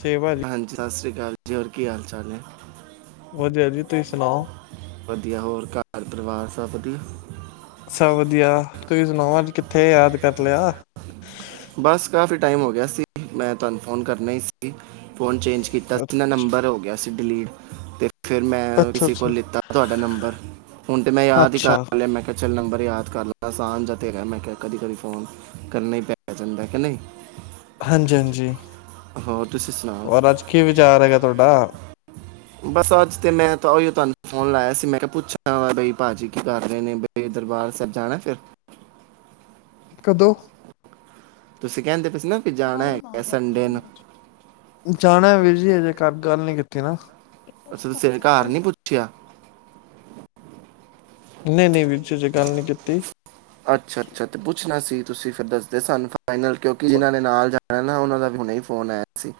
ਛੇ ਭਾਜੀ ਹਾਂਜੀ ਸਤਿ ਸ੍ਰੀ ਅਕਾਲ ਜੀ। ਹੋ ਕੀ ਹਾਲ ਚਾਲ ਨੇ? ਵਧੀਆ ਜੀ, ਤੁਸੀਂ ਸੁਣਾਓ? ਵਧੀਆ, ਹੋਰ ਘਰ ਪਰਿਵਾਰ ਸਭ ਵਧੀਆ? ਸਭ ਵਧੀਆ, ਤੁਸੀਂ ਸੁਣਾਓ। ਅੱਜ ਕਿੱਥੇ ਯਾਦ ਕਰ ਲਿਆ? ਬਸ ਕਾਫੀ ਟਾਈਮ ਹੋ ਗਿਆ ਸੀ, ਮੈਂ ਤੁਹਾਨੂੰ ਫ਼ੋਨ ਕਰਨਾ ਹੀ ਸੀ। ਫੋਨ ਚੇਂਜ ਕੀਤਾ ਸੀ ਨਾ। ਨੰਬਰ ਹੋ ਗਿਆ ਸੀ ਡਿਲੀਟ ਤੇ ਫੇਰ ਮੈਂ ਅੱਛਾ ਕਿਸੇ ਕੋਲ ਅੱਛਾ ਲਿੱਤਾ ਤੁਹਾਡਾ ਨੰਬਰ ਹੁਣ ਤੇ ਮੈਂ ਯਾਦ ਹੀ ਕਰ ਅੱਛਾ ਲਿਆ। ਮੈਂ ਕਿਹਾ ਚ ਨੰਬਰ ਯਾਦ ਕਰ ਲਵਾਂ, ਅਸਾਨ ਜਾ ਤੇ ਹੈ। ਮੈਂ ਕਿਹਾ ਕਦੀ ਕਦੀ ਫੋਨ ਕਰਨ ਹੀ ਪੈ ਜਾਂਦਾ ਕਿ ਨਹੀਂ? ਹਾਂਜੀ-ਹਾਂਜੀ, ਹੋਰ ਤੁਸੀਂ ਸੁਣਾਓ ਹੋਰ ਅੱਜ ਕੀ ਵਿਚਾਰ ਹੈਗਾ ਤੁਹਾਡਾ? ਬਸ ਅੱਜ ਤੇ ਮੈਂ ਤਾਂ ਉਹੀ ਤੁਹਾਨੂੰ ਫੋਨ ਲਾਇਆ ਸੀ। ਮੈਂ ਕਿਹਾ ਪੁੱਛਾਂ ਬਈ ਭਾਜੀ ਕੀ ਕਰ ਰਹੇ ਨੇ। ਬਈ ਦਰਬਾਰ ਸਾਹਿਬ ਜਾਣਾ ਫਿਰ? ਕਦੋਂ ਤੁਸੀਂ ਕਹਿੰਦੇ ਪਏ ਸੀ ਨਾ ਕਿ ਜਾਣਾ ਹੈਗਾ ਸੰਡੇ ਨੂੰ ਜਾਣਾ ਵੀਰ ਜੀ ਅਜੇ ਘਰ ਗੱਲ ਨੀ ਕੀਤੀ। [unintelligible] ਅੱਛਾ ਤੁਸੀਂ ਹਜੇ ਘਰ ਨੀ ਪੁੱਛਿਆ? ਨਹੀਂ-ਨਹੀਂ ਵੀਰ ਜੀ, ਹਜੇ ਗੱਲ ਨਹੀਂ ਕੀਤੀ। ਅੱਛਾ-ਅੱਛਾ, ਤੇ ਪੁੱਛਣਾ ਸੀ। ਤੁਸੀਂ ਫਿਰ ਦੱਸਦੇ ਸਾਨੂੰ ਫਾਈਨਲ। ਕਿਉਂਕਿ ਜਿਨਾਂ ਨੇ ਨਾਲ ਜਾਣਾ ਨਾ, ਉਹਨਾਂ ਦਾ ਵੀ ਹੁਣੇ ਫੋਨ ਆਇਆ ਸੀ।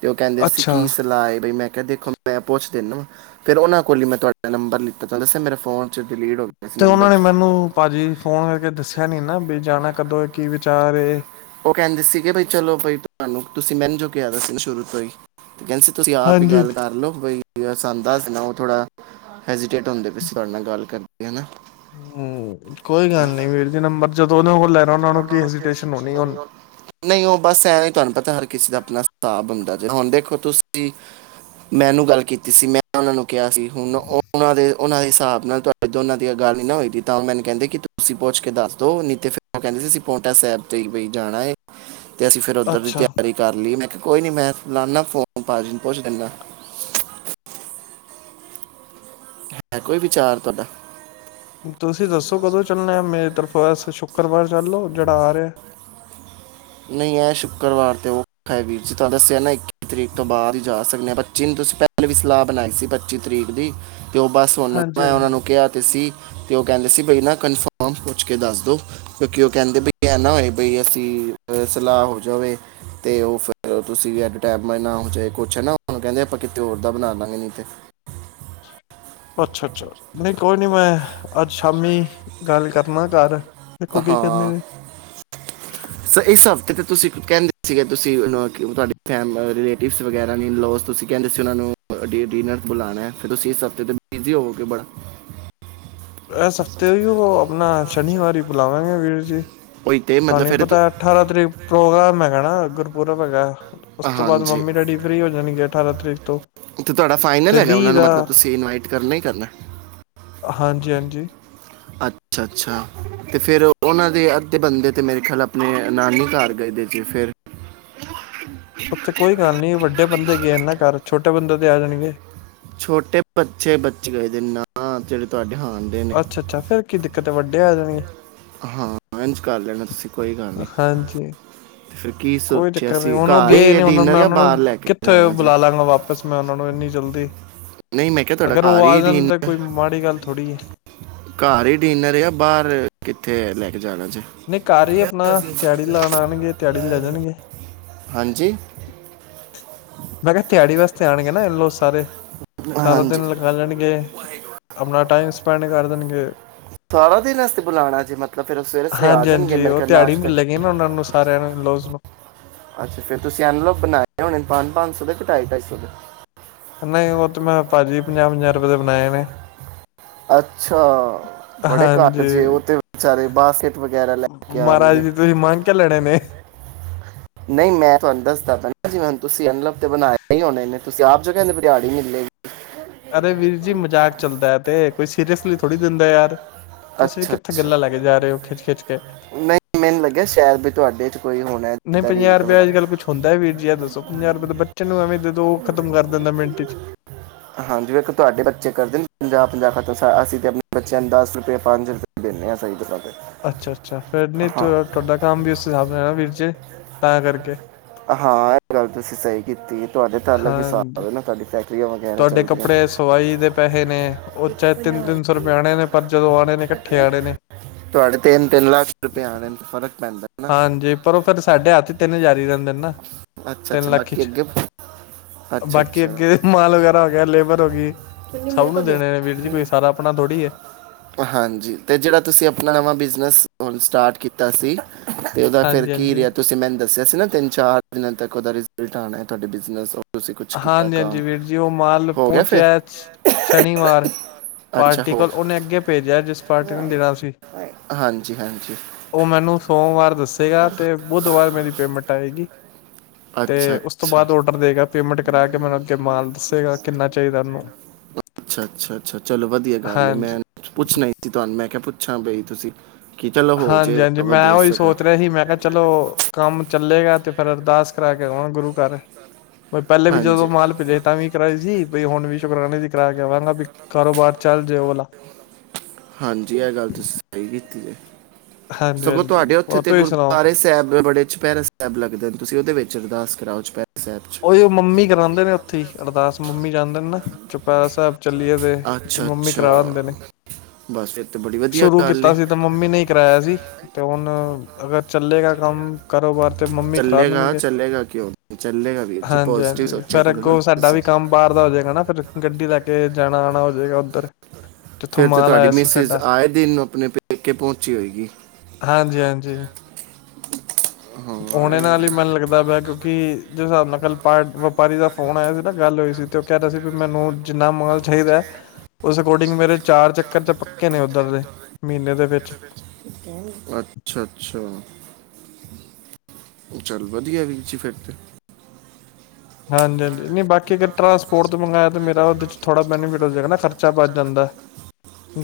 ਤੇ ਉਹ ਕਹਿੰਦੇ ਸੀ, ਅੱਛਾ ਕੀ ਸਲਾਹ ਏ। ਬਈ ਮੈਂ ਕਿਹਾ ਦੇਖ ਮੈਂ ਪੁੱਛ ਦੇਨਾ ਫੇਰ ਉਹਨਾਂ ਕੋਲ ਹੀ ਮੈਂ ਤੁਹਾਡਾ ਨੰਬਰ ਲਿੱਤਾ, ਤੁਹਾਨੂੰ ਦੱਸਿਆ ਮੇਰੇ ਫੋਨ ਚ ਡਿਲੀਟ ਹੋ ਗਿਆ ਸੀ ਤੇ ਉਹਨਾਂ ਨੰਬਰ ਨੇ 'ਚ ਮੈਨੂੰ ਭਾਜੀ ਫੋਨ ਕਰਕੇ ਦੱਸਿਆ ਨੀ ਨਾ ਵੀ ਜਾਣਾ ਕਦੋਂ ਏ, ਕੀ ਵਿਚਾ ਚਾਰੇ ਉਹ ਕਹਿੰਦੇ ਸੀਗੇ ਬਈ ਚਲੋ ਬਈ ਤੁਹਾਨੂੰ ਤੁਸੀਂ ਮੈਨੂੰ ਜੋ ਕਿਹਾ ਦਾ ਸੀ ਸ਼ੁਰੂ ਤੋਂ ਹੀ। ਤੇ ਕਹਿੰਦੇ ਸੀ, ਤੁਸੀਂ ਆਪ ਹੀ ਹਾਂਜੀ ਗੱਲ ਕਰ ਲਓ। ਬਈ ਸਾਨੂੰ ਦੱਸ ਦੇਣਾ ਓਹ ਥੋੜਾ ਹ ਜੀ ਕਪੜੇ ਧੋਂਦੇ ਪਏ ਸੀ, ਤੁਹਾਡੇ ਨਾਲ ਗੱਲ ਕ ਰਦੀ ਆ ਨਾ ਹੂੰ ਕੋਈ ਗੱਲ ਨੀ ਵੀਰ ਜੀ, ਨੰਬਰ ਜਦੋਂ ਉਹਨਾਂ ਕੋਲੋਂ ਲੈਣਾ, ਉਹਨਾਂ ਨੂੰ ਕਹੀ ਅਸੀਂ- - ਨਹੀਂ ਉਹ ਬਸ ਐਵੇਂ ਤੁਹਾ ਪਤਾ ਹਰ ਕਿਸੇ ਦਾ ਆਪਣਾ ਹਿਸਾਬ ਹੁੰਦਾ। ਜਿਵੇਂ ਹੁਣ ਦੇਖੋ ਤੁਸੀਂ ਮੈਨੂੰ ਗੱਲ ਕੀਤੀ ਸੀ, ਮੈਂ ਉਹਨਾਂ ਨੂੰ ਕਿਹਾ ਸੀ, ਹੁਣ ਓਹ, ਉਹਨਾ ਦੇ ਓਹਨਾ ਹਿਸਾਬ ਨਾਲ ਤੁਹਾਡੀ ਦੋਂਨਾਂ ਦੀ ਗੱਲ ਨੀ ਨਾ ਹੋਈ ਦਈ, ਤਾਂ ਮੈਂਨੂੰ ਕਹਿੰਦੇ ਤੁਸੀਂ ਪੁੱਛ ਕੇ ਦੱਸ ਦੋ ਨਹੀਂ ਤੇ ਫੇਰ ਉਹ ਕਹਿੰਦੇ ਸੀ ਅਸੀ ਪਹੁੰ [unintelligible] ਸਾਹਿਬ ਤੇ ਬਈ ਜਾਣਾ ਏ। ਤੇ ਅਸੀਂ ਫੇਰ ਉੱਧਰ ਦੀ ਅੱਛਾ ਤਿਆਰੀ ਕਰ ਲਈਏ ਨਾ। ਕੋਈ ਨੀ ਮੈਂ ਲ਼ਾਨਾ ਫੋਨ ਭਾਜੀ ਨੂੰ ਪੁੱਛ ਦਿੰਦਾ ਹੈ ਕੋਈ ਵਿਚਾਰ ਤੁਹਾਡਾ ਤੁਸੀਂ ਦੱਸੋ ਕਦੋਂ ਚੱਲਣੇ ਆ ਮੇਰੇ ਤਰਫਾ ਬਸ ਸ਼ੁੱਕਰਵਾਰ ਚੱਲ ਲੋ ਜਿਹੜਾ ਆ ਰਿਹਾ ਨਹੀਂ ਐ ਸ਼ੁੱਕਰਵਾਰ ਤੇ ਉਹ ਹੈ ਵੀਰ ਜੀ ਤੁਹਾਨੂੰ ਦੱਸਿਆ ਨਾ ਇੱਕ ਤਰੀਕ ਤੋਂ ਬਾਅਦ ਹੀ ਜਾ ਸਕਦੇ ਹਾਂ ਜਿਹਨ ਤੁਸੀਂ, ਪਹਿਲੇ ਵੀ ਸਲਾਹ ਬਣਾਈ ਸੀ, ਪੱਚੀ ਤਰੀਕ ਦੀ। ਅਤੇ, ਉਹ ਬਸ ਉ ਹੁਣ ਹਾਂਜੀ ਮੈਂ ਉਹਨਾਂ ਹਾਂਜੀ। ਨੂੰ ਕਿਹਾ, ਅਤੇ ਸੀ ਤੇ ਉਹ ਕਹਿੰਦੇ ਸੀ, ਬ ਨਾ ਕਨਫਰਮ ਪੁੱਛ ਕੇ ਦੱਸ ਦੋ, ਕਿਉਂਕਿ ਉਹ ਕਹਿੰਦੇ ਬ ਐ ਨਾ ਹੋਏ ਬਈ ਅਸੀਂ ਸਲਾਹ ਹੋ ਜਾਵੇ ਤੇ, ਉਹ ਫਿਰ ਤੁਸੀਂ ਵੀ ਐਡੈਮੈਂਟ ਨਾ ਹੋ ਜਾਵੇ ਕੁਛ ਹੈ, ਨਾ ਹ ਕਹਿੰਦੇ ਆਪਾਂ ਕਿਤੇ ਹੋਰ ਦਾ ਬਣਾ ਲਾਂਗੇ ਨੀ ਤੇ ਅੱਛਾ- ਅੱਛਾ ਨਹੀਂ ਕੋਈ ਨੀ ''ਮੈਂ''ਅੱਜ ਸ਼ਾਮੀ ਗੱਲ ਕਰਨਾ ਘਰ। ਦੇਖੋ ਕੀ ਕਹਿੰਦੇ ਹਾਂ। ਨੇ ਤੇ ਇਹ ਸਭ ਅਤੇ ਤੁਸੀਂ ਕਹਿੰਦੇ ਸੀਗੇ, ਤੁਸੀਂ ਤੁਹਾਡੇ ਫੈਮ ਰਿਲੇਟਿਵਸ ਵਗੈਰਾ ਲੌ ਤੁਸੀਂ ਕਹਿੰਦੇ ਸੀ, ਉਹਨਾਂ ਨੂੰ ਡ ਡਿਨਰ ਬੁਲਾਉਣਾ, ਫਿਰ ਤੁਸੀਂ ਇਸ ਹਫ਼ਤੇ ' ਬਿਜ਼ੀ ਹੋਵੋਗੇ ਬੜਾ ਐਸ ਹਫ਼ਤੇ ਹੀ ੳਹ ਆਪ ਸ਼ਨੀਵਾਰੀ ਬੁਲਾਵਾਂਗੇ ਵੀਰ ਜੀ। ਉਹੀ ਤੇ ਮਤਲਬ ਤੁਹਾਨੂੰ ਫਿਰ ਤੁ- ਪਤਾ ਅਠਾਰਾਂ ਤਰੀਕ ਪ੍ਰੋਗਰਾਮ ਹੈਗਾ ਹਿਣਾ ਗੁਰ ਪੂਰਬ ਹੈਗਾ ਉਸ ਤੋਂ ਬਾਅਦ, ਹਾਂਜੀ ਮੰਮੀ ਡੈਡੀ ਫ੍ਰੀ ਹੋ ਜਾਣਗੇ ਅਠਾਰਾਂ ਤਰੀਕ ਤੋਂ, ਤੇ ਤੁਹਾਡਾ ਤੇ ਵੀਹ ਦਾ ਕੀ ਕਰਨਾ? ਹਾਂਜੀ-ਹਾਂਜੀ। ਅੱਛਾ-ਅੱਛਾ। ਤੇ ਫਿਰ ਉਹਨਾਂ ਦੇ ਅੱਧੇ ਬੰਦੇ ਤੇ, ਮੇਰੇ ਖਿਆਲ ਆਪਣੇ ਨਾਨੀ ਘਰ ਗਏ ਦੇ ਜੀ ਫਿਰ ਉੱਥੇ ਕੋਈ ਗੱਲ ਨੀ, ਵੱਡੇ ਬੰਦੇ ਗਏ ਇਹਨਾਂ ਘਰ ਛੋਟੇ ਬੰਦੇ ਆ ਜਾਣਗੇ। ਛੋਟੇ ਬੱਚ-ਬੱਚੇ ਗਏ ਦੇ ਨਾ, ਜਿਹੜੇ ਤੁਹਾਡੇ ਹਾਂ ਦੇ ਨੇ ਅੱਛਾ-ਅੱਛਾ ਫੇਰ ਕੀ ਦਿੱਕਤ ਏ, ਵੱਡੇ ਆ ਜਾਣਗੇ। ਹਾਂ, ਐਂਜ ਕਰ ਲੈਣਾ ਤੁਸੀ ਕੋਈ ਕਰਨ ਹਾਂਜੀ। ਕੋਈ ਚੱਕਰ ਨੀ ਹੁਣ ਉਹ ਗਏ ਨ, ਹੁਣ ਡਿਨਰ ਮੈਂ ਜਾਂ ਉਹਨਾਂ ਬਾਹਰ ਨੂੰ ਲੈ ਕੇ ਕਿੱਥੇ ਜਾਣਾ ਜੇ ਬੁਲਾ ਲਾਂਗਾ ਵਾਪਿਸ, ਮੈਂ ਉਹਨਾਂ ਨੂੰ ਇੰਨੀ ਜਲਦੀ ਨਹੀਂ ਮੈਂ ਕਿਹਾ ਤੁਹਾਡਾ ਅਗਰ ਉਹ ਘਰ ਆ ਹੀ ਜਾਣ ਤਾਂ, ਡਿਨਰ ਕੋਈ ਮਾੜੀ ਗੱਲ ਥੋੜ੍ਹੀ ਏ। ਘਰ ਹੀ ਡਿਨਰ ਆ, ਬਾਹਰ ਕਿੱਥੇ ਲੈ ਜਾਣਾ ਜੇ ਨਹੀਂ ਘਰ ਹੀ ਆਪਣਾ ਦਿਹਾੜੀ ਲਾਉਣ ਆਉਣਗੇ ਦਿਹਾੜੀ ਲੈ ਜਾਣਗੇ ਹਾਂਜੀ ਮੈਂ, ਕਿਹਾ ਤਿਹਾੜੀ ਵਾਸਤੇ ਆਣਗੇ ਨਾ, ਇਂਹ ਲੋਕ ਸਾਰੇ, ਸਾਰਾ ਹਾਂਜੀ ਦਿਨ ਲਗਾ ਲੈਣਗੇ ਆਪਣਾ ਟਾਈਮ ਸਪੈਂਡ ਕਰ ਦੇਣਗੇ ਸਾਰਾ ਦਿਨ ਵਸਤੇ ਬੁਲਾਉਣਾ ਜੇ, ਮਤਲਬ ਫਿਰ ਉਹ ਸਵੇਰੇ ਸਵੇਰੇ ਆ ਹਾਂਜੀ- ਜਾਣਗੇ ਹਾਂਜੀ ਮੇਰੇ ਉਹ ਕੋਲ ਤਿਹਾੜੀ ਨਾਸ਼ਤੇ ਕਰ ਮਿਲਲੇਗੀ ਨਾ, ਉਹਨਾਂ ਨੂੰ ਸਾਰਿਆਂ ਨੂੰ ਲੋਜ਼ਮ ਅੱਛਾ, ਫੇਰ ਤੁਸੀਂ ਅਣਲਵ ਬਣਾਏ ਹੋਣੇ, ਪੰਜ-ਪੰਜ ਸੌ ਦੇ, ਕੇ ਢਾਈ- ਢਾਈ ਸੌ ਦੇ? ਨਹੀਂ ਓਹ ਤੇ, ਮੈਂ ਭਾਜੀ ਪੰਜਾਹ- ਪੰਜਾਹ ਰੁਪੇ ਦੇ ਬਣਾਏ ਨੇ। ਅੱਛਾ। ਬੜੇ ਘੱਟ ਹਾਂਜੀ। ਜੇ ਉਹ ਤੇ ਵਿਚਾਰੇ ਬਾਸਕਟ ਵਗੈਰਾ ਲੈ ਕੇ ਮਹਾਰਾਜ ਆਣਗੇ ਦੀ ਤੁਸੀਂ ਮੰਗ ਕੇ ਲੈਣੇ ਨੇ। ਨਹੀਂ, ਮੈਂ ਤੁਹਾਨੂੰ ਦੱਸਦਾ ਪੈਣਾ ਜਿਵੇ ਹੁਣ ਤੁਸੀ ਅਣਲਵ ਤੇ ਬਣਾਏ ਹੀ ਹੋਣੇ ਨੇ ਤੁਸੀਂ ਆਪ ਜੋ ਕੈੰਦੇ ਪੇਔ ਦਿਆੜੀ ਮਿਲੇਗੀ। ਅਰੇ ਵੀਰ ਜੀ ਮਜ਼ਾਕ ਚੱਲਦੈ ਐਤੇ ਕੋਈ ਸੀਰੀਅਸਲੀ ਥ ਥੋੜ੍ਹੀ ਦਿੰਦਾ ਯਾਰ। ਤੁਸੀਂ ਅੱਛਾ ਕਿੱਥੇ ਅੱਛਾ, ਗੱਲਾਂ ਲੈ ਕੇ ਜਾ ਰਹੇ ਹੋ ਖਿੱਚ-ਖਿੱਚ ਕੇ ਨਹੀਂ ਮੈਨੂੰ ਲੱਗਿਆ ਸੈ਼ਦ ਬੀ ਤੁਹਾਡੇ ਚ ਕੋਈ ਹੋਣਾ ਹੈ ਨਹੀਂ ਜਿੱਦਾਂ ਪੰਜਾਹ ਰੀਤ ਰੁਪੇਆ ਅੱਜ ਵਗੈਰਾ ਕੱਲ੍ਹ ਕੁਛ ਹੁੰਦਾ ਹੈ ਵੀਰ ਜੀ ਐਹ ਦੱਸੋ, ਪੰਜਾਹ ਰੁਪਏ ਤਾਂ ਬੱਚੇ ਨੂੰ ਐਵੇਂ ਦੇਦੋ ਓਹ ਖ਼ਤਮ ਕਰ ਦਿੰਦੈ ਮਿੰਟ ਚ। ਪੰਜਾਹ ਖਤੋ ਸਾ ਅਸੀ ਤੇ ਆਪਣੇ ਬੱਚਿਆਂ ਨੂੰ ਦਸ ਰੁਪਏ ਪੰਜ ਰੁਪਏ ਦਿੰਣੇ ਆਂ ਸਹੀੇ ਦਸਾ ਤੇ। ਅੱਛਾ-ਅੱਛਾ ਫੇਰ ਨੀ ਹਾਂ ਤੁਐ ਤਾਡਾ ਕੰਮ ਬੀ ਇਸ ਹਿਸਾਬ ਨਾਲ ਨਾ ਹੋਐ ਵੀਰਜੀ ਤਾਂ ਕਰਕੇ। ਹਾਂ ਇਹ ਗੱਲ ਤੁਸੀਂ ਸਹੀ ਕੀਤੀ। ਤੁਹਾਡੇ ਤੇ ਅਲੱਗ ਹਾਂਜੀ ਹਿਸਾਬ ਏਨਾ ਤੁਹਾਡੀ ਫੈਕ ਤੁਹਾਡੇ ਕੱਪੜੇ ਸਵਾਈ ਦੇ ਪੈਹੇ ਨੇ ਓਹ ਚਾਹੇ ਤਿੰਨ ਤਿੰਨ ਸੌ ਰੁਪੇ ਆਣੇ ਨੇ ਪਰ ਜਦੋਂ ਆਣੇ ਨੇ ਇਕੱਠੇ ਆਣੇ ਨੇ ਤੁਹਾਡੇ ਤਿੰਨ ਤਿੰਨ ਲੱਖ ਰੁਪੇ ਆਣੇਣ ਫਰਕ ਪੈਂਦਾ। ਨਾ ਹਾਂਜੀ, ਪਰ ਔ ਫੇਰ ਸਾਡੇ ਹੱਥ ਤਿੰਨ ਹਜਾਰ ਈ ਰੈੰਦੇ ਨੇ ਨਾ। ਅਛਾ-ਅਛਾ ਤਿੰਨ ਲੱਖ ਬਾਕੀ ਚ ਅਗੇ, ਬਾਕੀ ਅੱਛਾ-ਅੱਛਾ, ਅੱਗੇ ਮਾਲ ਵਗੈਰਾ ਹੋ ਗਿਆ ਲੇਬਰ ਹੋ ਗਈ ਸਭ ਨੂੰ ਦੇਣੇ ਨੇ ਵੀਰ ਜੀ ਕੋਈ ਸਾਰਾ ਆਪਣਾ ਥੋੜ੍ਹੀ ਹੈ ਹਾਂਜੀ ਤੇ ਜੇੜ੍ਹਾ ਤੁਸੀਂ ਅਪਣਾ ਨਵਾਂ ਬਿਜਨਸ ਹੁਣ ਸਟਾਰਟ ਕੀਤਾ ਸੀ। ਤੇ ਔਦਾ ਫੇਰ ਕੀ ਹਾਂਜੀ-ਹਾਂਜੀ ਰਿਆ? ਤੁਸੀਂ ਮੈਨੂੰ ਦੱਸਿਆ ਸੀ ਨਾ ਤਿੰਨ ਚਾਰ ਏਕ ਓਦਾ ਰਿਜ਼ਲਟ ਆਣੈ ਤੁਹਾਡੇ ਬਿਜ਼ਨਸ ਔ ਹਾਂਜੀ ਹਾਂਜੀ ਵੀਰ ਜੀ, ਓਹ ਮਾਲ ਹੋ ਗਿਆ ਫਿਰ ਪਹੁੰਚਿਐ ਸ਼ਨੀਵਾਰ ਅੱਛਾ ਪਾਰਟੀ ਹੋ ਕੋਲ, ਔਨੇ ਅੱਗੇ ਭੇਜਿਆ ਜਿਸ ਪਾਰਟੀ ਨੇ ਦੇਣਾ ਸੀ। ਹਾਂਜੀ ਹਾਂਜੀ ਓਹ ਮੈਨੂੰ ਸੋਮਵਾਰ ਦੱਸੇਗਾ ਤੇ ਬੁੱਧਵਾਰ ਮੇਰੀ ਪੇਮੈਂਟ ਆਏਗੀ। ਅੱਛਾ ਤੇ ਉਸ ਤੋਂ ਅੱਛਾ ਬਾਦ ਔਡਰ ਦੇਗਾ। ਤੇ ਕਰਾ ਕੇ ਮੈਨੂੰ ਅੱਗੇ ਮਾਲ ਦੱਸੇਗਾ, ਕਿੰਨਾ ਚਾਈਦੈ ਉਨੂੰ, ਅੱਛਾ ਅੱਛਾ ਅੱਛਾ ਚਲੋ ਵਧੀਆ ਹਾਂਜੀ। ਕਿ ਪੁੱਛਾਂ ਬਈ ਤੁਸੀਂ ਕੀ ਚਲੋ ਹੋ ਹਾਂਜੀ ਹਾਂਜੀ ਜਾਏਗਾ ਮੈਂ ਵਧੀਆ ਓਹੀ ਸਗੋਂ ਸੋਚ ਰਿਹਾ ਸੀ, ਮੈਂ ਕੈ ਚਲੋ ਕੰਮ ਚੱਲੇਗਾ ਤੇ ਫੇਰ ਅਰਦਾਸ ਕਰਾ ਕੇ ਆਵਾਂ ਗੁਰੂ ਘਰ। ਮੈ ਪੈਲੇ ਵੀ ਜਦੋਂ ਹਾਂਜੀ ਮਾਲ ਭੇਜਿਆ ਸੀ ਤਾਂ ਵੀ ਕਰਾਈ ਸੀ, ਬਈ ਹੁਣ ਵੀ ਸ਼ੁਕਰਾਨੇ ਦੀ ਕਰਾ ਕੇ ਆਵਾਂਗਾ ਬਈ ਕਾਰੋਬਾਰ ਚੱਲ ਜੇ ਓਹ ਵਾਲਾ। ਹਾਂਜੀ ਇਹ ਗੱਲ ਤੁਸੀਂ ਸਹੀ ਕੀਤੀ ਜੇ ਹਾਂਜੀ ਸਗੋਂ ਹਾਂਜੀ ਤੁਹਾਡੇ ਔਥੇ ਹੋਰ ਤੇ ਤੁਸੀਂ ਸੁਣਾਓ ਗੁਰਦੁਆਰੇ ਸੈਬ ਬੜੇ ਛ ਪੈਰਾ ਸਾਬ ਲੱਗਦੇ ਨੇ, ਤੁਸੀਂ ਉਹਦੇ ਵਿੱਚ ਅਰਦਾਸ ਕਰਾਓ ਚੁਪੈਰਾ ਸਾਹਿਬ ਚ ਉਹੀ ਉਹ ਮੰਮੀ ਕਰਾਉਂਦੇ ਨੇ ਉੱਥੇ ਹੀ ਅਰਦਾਸ ਮੰਮੀ ਜਾਂਦੇ ਨੇ ਨਾ ਪੈਰਾ ਸਾਹਿਬ ਚੱਲੀਏ ਤੇ ਤੇ ਅੱਛਾ ਮੰਮੀ ਕਰਾ ਦਿੰਦੇ ਅੱਛਾ ਨੇ। ਬਸ ਫਿਰ ਤੇ ਬੜੀ ਵਧੀਆ ਸ਼ੁਰੂ ਗੱਲ ਕੀਤਾ ਏ ਸੀ ਤੇ ਮੰਮੀ ਨੇ ਕਰਾਇਆ ਸੀ ਤੇ ਹੁਣ ਅਗਰ ਚੱਲੇਗਾ ਕੰਮ ਕਾਰੋਬਾਰ ਤੇ ਮੰਮੀ ਕਰਾ ਚੱਲੇਗਾ ਦੇਣਗੇ। ਚੱਲੇਗਾ ਕਿਉਂ ਨਹੀਂ? ਚੱਲੇਗਾ ਵੀਰ ਜੀ ਹਾਂਜੀ ਪੋਜ਼ਿਟਿਵ ਹਾਂਜੀ ਸੋਚਿਆ ਫੇਿਰ ਕਰੋ ਨਾ ਅੱਗੋਂ ਸਾਡਾ ਤੁਸੀਂ। ਵੀ ਕੰਮ ਬਾਹਰ ਦਾ ਹੋ ਜਾਏਗਾ ਨਾ ਫਿਰ ਗੱਡੀ ਲੈ ਕੇ ਕੇ ਜਾਣਾ ਆਣਾ ਹੋਜਏਗਾ ਉੱਧਰ ਜਿੱਥੋਂ ਫਿਰ ਤੇ ਮਾਲ ਤੁਹਾਡੀ ਆਇਆ ਸੀ ਮਿਸਿਸ ਸਾਡਾ ਆਏ ਦਿਨ ਆਪਣੇ ਪੇਕੇ ਪਹੁੰਚੀ ਹੋਏਗੀ ਹਾਂਜੀ ਹਾਂਜੀ ਜੀ ਹਾਂ ਆਣੇ ਨਾਲ ਹੀ ਐ- ਮੈਨੂੰ ਲੱਗਦਾ ਦਾ ਕਿਉਂਕਿ ਜਿਸ ਹਿਸਾਬ ਨਾਲ ਕੱਲ ਵਪਾਰੀ ਦਾ ਫੋਨ ਆਇਆ ਸੀ ਨਾ ਗੱਲ ਹੋਈ ਸੀ ਤੇ ਉਹ ਕਹਿ ਰਿਹਾ ਸੀ ਵੀ ਮੈਨੂੰ ਜਿੰਨਾ ਮਗਲ ਚਾਹੀਦਾ ਹੈ ਉਸ ਅਕੋਰਡਿੰਗ ਮੇਰੇ ਚਾਰ ਚੱਕਰ ਚ ਪੱਕੇ ਨੇ ਉਓਧਰ ਦੇ ਮਹੀਨੇ ਦੇ ਵਿੱਚ ਅੱਛਾ ਅੱਛਾ ਚੱਲ ਵਧੀਆ ਵੀਰੀ ਫਿਰ ਤੇ ਹਾਂਜੀ ਹਾਂਜੀ ਨਹੀਂ ਬਾਕੀ ਅਰ ਟਰਾਂਸਪੋਰਟ ਤੋਂ ਮੰਗਵਾਆ ਤਾਂ ਮੇਰਾ ਉਹਦੇ ਚ ਥੋੜ੍ਹਾ ਬੈਨੀਫਿਟ ਹੋ ਜਾਗਾ ਨਾ ਖਰਚਾ ਵੱਧ ਜਾਂਦਾ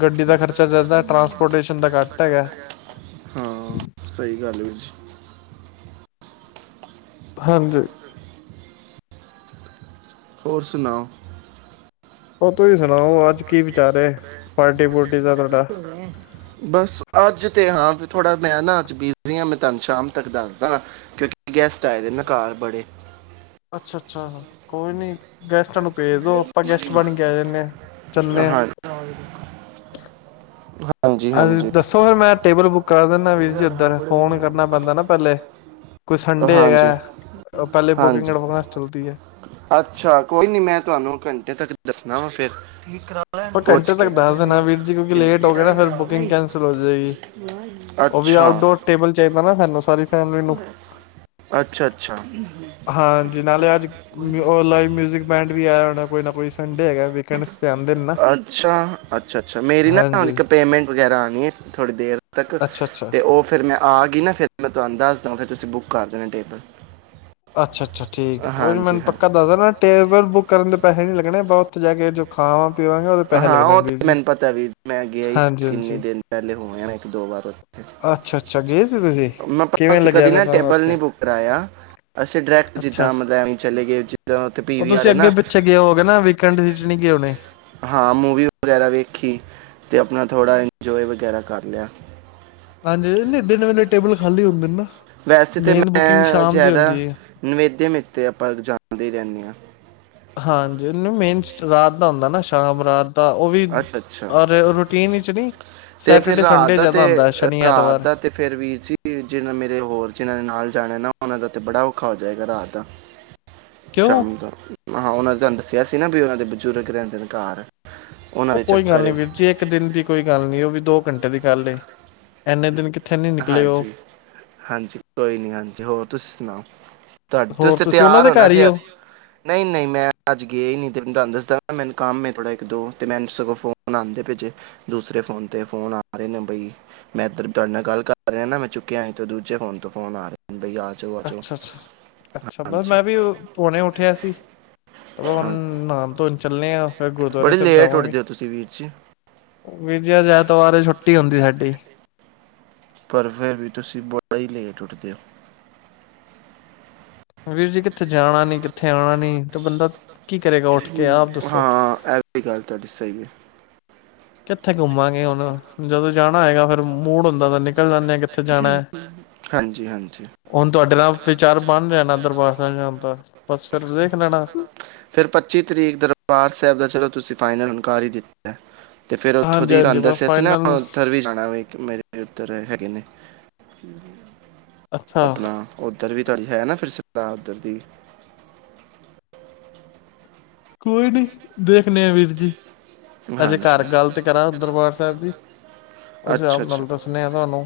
ਗੱਡੀ ਦਾ ਖਰਚਾ ਜ਼ਿਆਦਾ ਟਰਾਂਸਪੋਰਟੇਸ਼ਨ ਦਾ ਘੱਟ ਹੈਗਾ ਹਾਂ ਸਹੀ ਗੱਲ ਵੀ ਜੀ ਹਾਂਜੀ ਹੋਰ ਸੁਣਾਓ ਉਹ ਤੁਸੀਂ ਸੁਣਾਓ ਅੱਜ ਕੀ ਵਿਚਾਰ ਪਾਰਟੀ ਪੁਰਟੀ ਦਾ ਤੁਹਾਡਾ ਥੋੜ੍ਹਾ ਮੈਂ ਨਾ ਅੱਜ ਬਿਜ਼ੀ ਹਾਂ ਮੈਂ ਤੁਹਾਨੂੰ ਸ਼ਾਮ ਤੱਕ ਦੱਸਦਾ ਨਾ ਕਿਉਂਕਿ ਗੈਸਟ ਆਏ ਦੇ ਨਕਾਰ ਬੜੇ ਅੱਛਾ ਅੱਛਾ ਕੋਈ ਨੀ ਗੈਸਟਰਾਂ ਨੂੰ ਭੇਜ ਦੋ ਆਪਾਂ ਗੈਸਟ ਬਣ ਕੇ ਆ ਜਾਂਦੇ ਹਾਂ ਚੱਲੇ ਹਾਂ ਹਾਂਜੀ ਅ ਹਾਂਜੀ ਦੱਸੋ ਫੇਿਰ ਮੈਂ ਟੇਬਲ ਬੁੱਕ ਕਰਾ ਦਿੰਦਾ ਵੀਰ ਜੀ ਉੱਧਰ ਫੋਨ ਕਰਨਾ ਪੈਂਦਾ ਨਾ ਪਹਿਲੇ ਕੋਈ ਸੰਡੇ ਹਾਂਜੀ ਹੈਗਾ ਪਹਿਲੇ ਹਾਂਜੀ ਬੁਕਿੰਗਸ ਚਲਦੀ ਹੈ ਅੱਛਾ ਕੋਈ ਨਹੀਂ ਮੈਂ ਤੁਹਾਨੂੰ ਘੰਟੇ ਤੱਕ ਦੱਸਣਾ ਵਾ ਫਿਰ ਪੁੱਛ ਘੰਟੇ ਤ ਕੇ ਦ ਦੇਣਾ ਵੀਰ ਜੀ ਕਿਉਂਕਿ ਲੇਟ ਹੋ ਗਏ ਨਾ ਫਿਰ ਕਿੰਨਾ ਬੁਕਿੰਗ ਕੈਂਸਲ ਹੋ ਜਾਏਗੀ ਉਹ ਵੀ ਅੱਛਾ ਆਊਟ ਹੋ ਟੇਬਲ ਚੇਪ ਹ ਨਾ ਸਾਨੂੰ ਸਾਰੀ ਫੈਮਲੀ ਨੂੰ ਅੱਛਾ ਅੱਛਾ ਹਾਂ ਜਿਨਾਂ ਨੇ ਅੱਜ ਲਾਈਵ ਮਿਊਜਿਕ ਬੈਂਡ ਵੀ ਆਇਆ ਹੋਣਾ ਕੋਈ ਨਾ ਕੋਈ ਸੰਡੇ ਹੈਗਾ ਵੀਕੈਂਡਸ ਚ ਆਂਦੇ ਨੇ ਨਾ ਅੱਛਾ ਅੱਛਾ ਅੱਛਾ ਮੇਰੀ ਨਾ ਹਾਂਜੀ ਇੱਕ ਪੇਮੈਂਟ ਵਗੈਰਾ ਆਉਣੀ ਹੈ ਥੋੜੀ ਦੇਰ ਤੱਕ ਅੱਛਾ-ਅੱਛਾ। ਅਤੇ ਉਹ ਫਿਰ ਮੈਂ ਆ ਗਈ ਨਾ ਫਿਰ ਮੈਂ ਤੁਹਾਨੂੰ ਦੱਸ ਦਵ ਫਿਰ ਤੁਸੀਂ ਬੁੱਕ ਕਰ ਦੇਣਾ ਟੇਬਲ ਅੱਛਾ ਅੱਛਾ ਠੀਕ ਹੈ ਕੋਈ ਨੀ ਹਾਂਜੀ ਮੈਨੂੰ ਹਾਂ ਪੱਕਾ ਦੱਸਦਾ ਨਾ ਟੇਬਲ ਬੁੱਕ ਕਰਨ ਦੇ ਪੈਸੇ ਨਹੀਂ ਲੱਗਣੇ ਬ ਉੱਥੇ ਜਾ ਕੇ ਜੋ ਖਾ ਵਾ ਹਾਂ ਉਹ ਤੇ ਮੈਨੂੰ ਪਤਾ ਵੀ ਮੈਂ ਗਿਆ ਹੀ ਕਿੰਨੇ ਹਾਂਜੀ-ਹਾਂਜੀ। ਦਿਨ ਪਹਿਲੇ ਹੋ ਇੱਕ ਦੋ ਵਾਰਥ ਅੱਛਾ-ਅੱਛਾ ਗਏ ਸੀ ਤੁਸੀਂ ਕਿਵੇਂ ਮੈਂਸੀ ਲੱਗਿਆ ਕਦੇ ਫਿਰ ਨਾ ਤੁਹਾਨੂੰ ਟੇਬਲ ਉੱਥੇ ਨ ਬੁੱਕ ਕਰਵਾਆ ਅਸੀਂ ਡਾਇਰੈਕਟ ਅੱਛਾ। ਜਿੱਦਾਂ ਮਲਬਸੀਂ ਚਲੇ ਗਏ ਜਿੱਦਾਂ ਉ ਫ ਉਹ ਵੀ ਤੁਸੀਂ ਆਾਰੇ ਨਾ ਅੱਗੇ ਪਿੱਛੇ ਗਏ ਹੋਗੇ ਨਾ ਵੀਕਐਂਡ ਚ ਨੀ ਗਏ ਹੋਣੇ। ਹਾਂ ਮੂਵੀ ਵਗੈਰਾ ਵੇਖੀ ਅਤੇ ਆਪਣਾ ਥੋੜ੍ਹਾ ਇੰਜੋਏ ਵਗੈਰਾ ਕਰ ਲਿਆ ਹਾਂਜੀ ਨਹੀਂ ਦਿਨ ਵੇਲੇ ਟੇਬਲ ਖਾਲੀ ਹੁੰਦੇ ਨੇ ਨਾ ਵੈਸੇ ਤਾਂ ਮੇਨ ਬੁਕਿੰਗ ਮੈਂ ਸ਼ਾਮ ਦੀ ਜ਼ਿਆਦਾ ਹੁੰਦੀ ਹੈ। ਨਿਵੇਦਿਆਂ ਵਿੱਚ ਤੇ ਆਪਾਂ ਜਾਣਦੇ ਰਹਿੰਦੇ ਹਾਂ ਹਾਂਜੀ ਇਹਨੂੰ ਮੇਨ ਰਾਤ ਦਾ ਹੁੰਦਾ ਨਾ ਸ਼ਾਮ ਰਾਤ ਤਾਂ ਉਹ ਵੀ ਅੱਛਾ ਅੱਛਾ ਰੂਟੀਨ ਵਿਚ ਨਹੀਂੀ ਤੇ ਫੇਰ ਰਾਤ ਦਾ ਤੇ ਰਾਤ ਦਾ ਤੇ ਫੇਰ ਵੀਰ ਜੀ ਜਿਹਨਾਂ ਮੇਰੇ ਹੋਰ ਜਿਹਨਾਂ ਨੇ ਨਾਲ ਜਾ। ਖਣਾ ਨਾ ਹੋਣਾ ਦਾ ਤੇ ਬੜਾ ਔਖਾ ਹੋ ਜਾਏਗਾ ਰਾਤ ਦਾ। ਕਿਉਂ ਸ਼ਾਮ ਦਾ ਹਾਂ [unintelligible] ਤੇ ਅਸੀਂ ਨਾ ਵੀ ਉਹਨਾਂ ਦੇ ਬਜ਼ੁਰਗ ਰਹਿੰਦੇ ਨੇ ਘਰ। ਉਹਨਾਂ ਉਹ ਦੇ ਕੋਈ ਗੱਲ ਚੱਕਰ ਨੀ ਵੀਰ ਵਿੱਚ। ਜੀ ਇੱਕ ਦਿਨ ਦੀ ਕੋਈ ਗੱਲ ਨੀ ਉਹ ਵੀ ਦੋ। ਘੰਟੇ ਦੀ ਗੱਲ ਏ ਐਨੇ ਦਿਨ ਕਿ। ਹਾਂਜੀ ਹਾਂਜੀ ਕੋਈ ਨੀ ਹਾਂਜੀ ਹੋਰ ਤੁਸੀਂ ਸੁਣਾਓ ਤੁਹਾਡ ਤੁਸੀਂ ਹੋਰ ਤੇ ਉਹਨਾਂ ਤਿਆਰ ਦੇ ਹੋ ਨਾ ਘਰ ਹੀ ਜੇ ਨਹੀਂ ਨਹੀਂ ਮੈਂ ਅੱਜ ਗਿਆ ਹੀ ਨੀ ਤੇ। ਤੁਹਾਨੂੰ ਦੱਸਦਾ ਮੈਨੂੰ ਕੰਮ ਏ ਥੋੜਾ ਇੱਕ ਦੋ ਤੇ ਮੈਨੂੰ ਸਗੋਂ ਫੋਨ ਆਉਂਦੇੇ ਪਾਏ ਜੇ ਦੂਸਰੇ ਫੋਨ ਤੇ ਫੋਨ ਆ ਰਹੇ ਨੇ ਬਈ ਮੈਂ ਇੱਧਰ ਤੁਹਾਡੇ ਨਾਲ ਗੱਲ। ਕਰ ਰਿਹਾ ਨਾ ਮੈਂ ਚੁੱਕਿਆ ਸੀ ਦੂਜੇ ਫੋਨ ਤੋਂ ਫੋਨ ਆ ਰਿਹਾ ਯਾਰ। ਅੱਛਾ ਅੱਛਾ ਅੱਛਾ ਬਸ ਮੈਂ ਵੀ ਹੁਣੇ ਉੱਠਿਆ ਸੀ ਤੇ ਹੁਣ ਹਾਂ ਨਾਹਨ ਧੋਨ ਚਲਿਆ। ਬੜੀ ਲੇਟ ਉੱਠ ਦੇ ਓ ਤੁਸੀਂ ਵੀਰ ਜੀ। ਵੀਰਜੀ ਅੱਜ ਐਤਵਾਰ ਹੈ ਛੁੱਟੀ ਹੁੰਦੀ ਸਾਡੀ। ਪਰ ਫਿਰ ਵੀ ਤੁਸੀਂ ਬੜਾ ਹੀ ਲੇਟ ਉੱਠਦੇ ਹੋ। ਵੀਰ ਜੀ ਕਿੱਥੇ ਜਾਣਾ ਨੀ ਕਿੱਥੇ। ਇੱਥੇ ਆਉਣਾ ਨੀ ਤੇ ਬੰਦਾ ਕੀ ਕਰੇਗਾ ਉੱਠ ਕੇ ਆਪ ਦੱਸੋ। ਹਾਂ ਇਹ ਵੀ ਗੱਲ ਤੁਹਾਡੀ ਸਹੀ ਹੈ ਕਿੱਥੇ ਘੁੰਮਾਂਗੇ ਹੁਣ ਜਦੋਂ ਜਾਣਾ ਹੈਗਾ ਫਿਰ। ਮੂਡ ਹੁੰਦਾ ਤਾਂ ਨਿਕਲ ਜਾਂਦੇ ਆ ਕਿੱਥੇ ਜਾਣਾ ਹੈ। ਹਾਂਜੀ ਹਾਂਜੀ ਹੁਣ ਤੁਹਾਡੇ ਨਾਲ ਵਿਚਾਰ ਬਣ ਜਾਣਾ ਦਰਬਾਰ ਸਾਹਿਬ ਜਾਣ ਦਾ ਬਸ ਫਿਰ ਦੇਖ ਲੈਣਾ ਫਿਰ ਪੱਚੀ ਤਰੀਕ ਦਰਬਾਰ ਸਾਹਿਬ ਦਾ ਚਲੋ। ਤੁਸੀਂ ਫਾਈਨਲ ਹੁਣ ਕਰ ਹੀ ਦਿੱਤਾ। ਤੇ ਫੇਰ ਉੱਥੋਂ ਹਾਂਜੀ ਦੀ ਹਾਂਜੀ ਤੁਹਾਨੂੰ ਬਸ ਦੱਸਿਆ ਸੀ ਨਾ ਫਾਈਨਲ ਉੱਥਰ ਵੀ ਜਾਣਾ ਮੇ। ਕਰ ਰੇ ਹੈਗੇ ਨੇ। ਅੱਛਾ ਆਪਣਾ ਉੱਧਰ ਵੀ। ਤੁਹਾਡੀ ਹੈ ਨਾ ਫਿਰ ਸ ਉੱਧਰ ਦੀ ਕੋਈ ਨੀ ਦੇਖਣੇ ਆ ਵੀਰ ਜੀ। ਅੱਜੇ ਹਾਂਜੀ ਘਰ ਗੱਲ ਤੇ ਕਰਾਂ ਦਰਬਾਰ ਸਾਹਿਬ ਦੀ ਉਸ ਅੱਛਾ ਹਿਸਾਬ ਅੱਛਾ ਨਾਲ ਦੱਸਣੇ ਆ ਤੁਹਾਨੂੰ।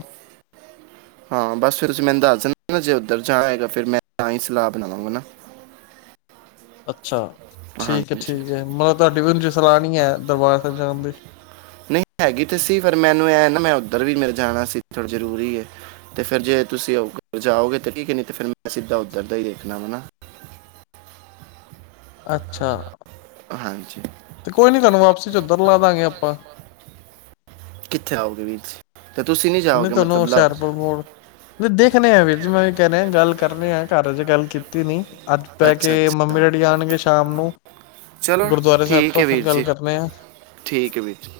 ਧਰ ਜਾਏਗਾ ਫਿਰ ਮੈਂ ਤਾਂ ਹੀ ਸਲਾਹ ਬਣਾਵਾਂਗਾ ਨਾ। ਅੱਛਾ। ਠੀਕ ਹੈ ਹਾਂਜੀ ਠੀਕ ਹੈ ਮਤਲਬ ਤੁਹਾਡੀ ਵੀ ਉਂਝ ਸਲਾਹ ਨੀ ਹੈ ਦਰਬਾਰ ਸਾਹਿਬ ਜਾਣ ਦੀ। ਨਹੀਂ ਹੈਗੀ ਤੇ ਸੀ ਪਰ ਮੈਨੂੰ ਐ ਨਾ ਮੈਂ ਉੱਧਰ ਵੀ ਮੇਰੇ ਜਾਣਾ ਸੀ ਥੋੜਾ ਜਰੂਰੀ ਹੈ ਤੇ ਫਿਰ ਜੇ ਤੁਸੀਂ ਜਾਓਗੇ ਤੇ ਠੀਕ ਐ ਨੀ ਤੇ ਫਿਰ ਮੈਂ ਸਿੱਧਾ ਉੱਧਰ ਦਾ ਹੀ ਦੇਖਣਾ ਵ ਨਾ। ਅੱਛਾ। ਹਾਂਜੀ। ਤੇ ਕੋਈ ਨੀ ਤੁਹਾਨੂੰ ਵਾਪਸੀ ਚ ਉਧਰ ਲਾ ਦਾਂਗੇ ਆਪਾਂ। ਕਿੱਥੇ ਆਓਗੇ ਵੀਰ ਜੀ। ਤੇ ਤੁਸੀਂ ਨਹੀਂ ਨਹੀ ਜਾਓਗੇ ਤੁਹਾਨੂੰ ਮਤਲਬ ਲਾਓ ਹੁਸ਼ਿਆਰਪੁਰ ਮੋੜ ਨਹੀ ਦੇਖਣੇ ਆ ਵੀਰ। ਜੀ ਮੈਂ ਐ ਕਹਿ ਰਿਹਾ ਗੱਲ ਕਰਨੇ ਆ ਘਰ ਅਜੇ ਗੱਲ ਕੀਤੀ ਨੀ। ਅੱਜ ਪੈ ਕੇ ਅੱਛਾ ਮੰਮੀ ਅੱਛਾ ਡੈਡ। ਬੀ ਆਣਗੇ ਸ਼ਾਮ ਨੂੰ। ਚਲੋ ਗੁਰਦੁਆਰੇ ਸਾਹਿਬ ਠੀਕ ਤੋਂ ਹੈ ਫਿਰ ਵੀਰ ਗੱਲ ਜੀ ਕਰਨੇ ਆ ਠੀਕ ਹੈ ਵੀਰ ਜੀ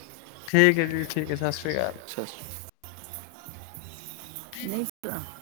।ਠੀਕ ਏ ਜੀ ਠੀਕ ਏ ਸਤਿ ਸ੍ਰੀ ਅਕਾਲ। ਸਤਿ ਸ਼੍ਰੀ [unintelligible]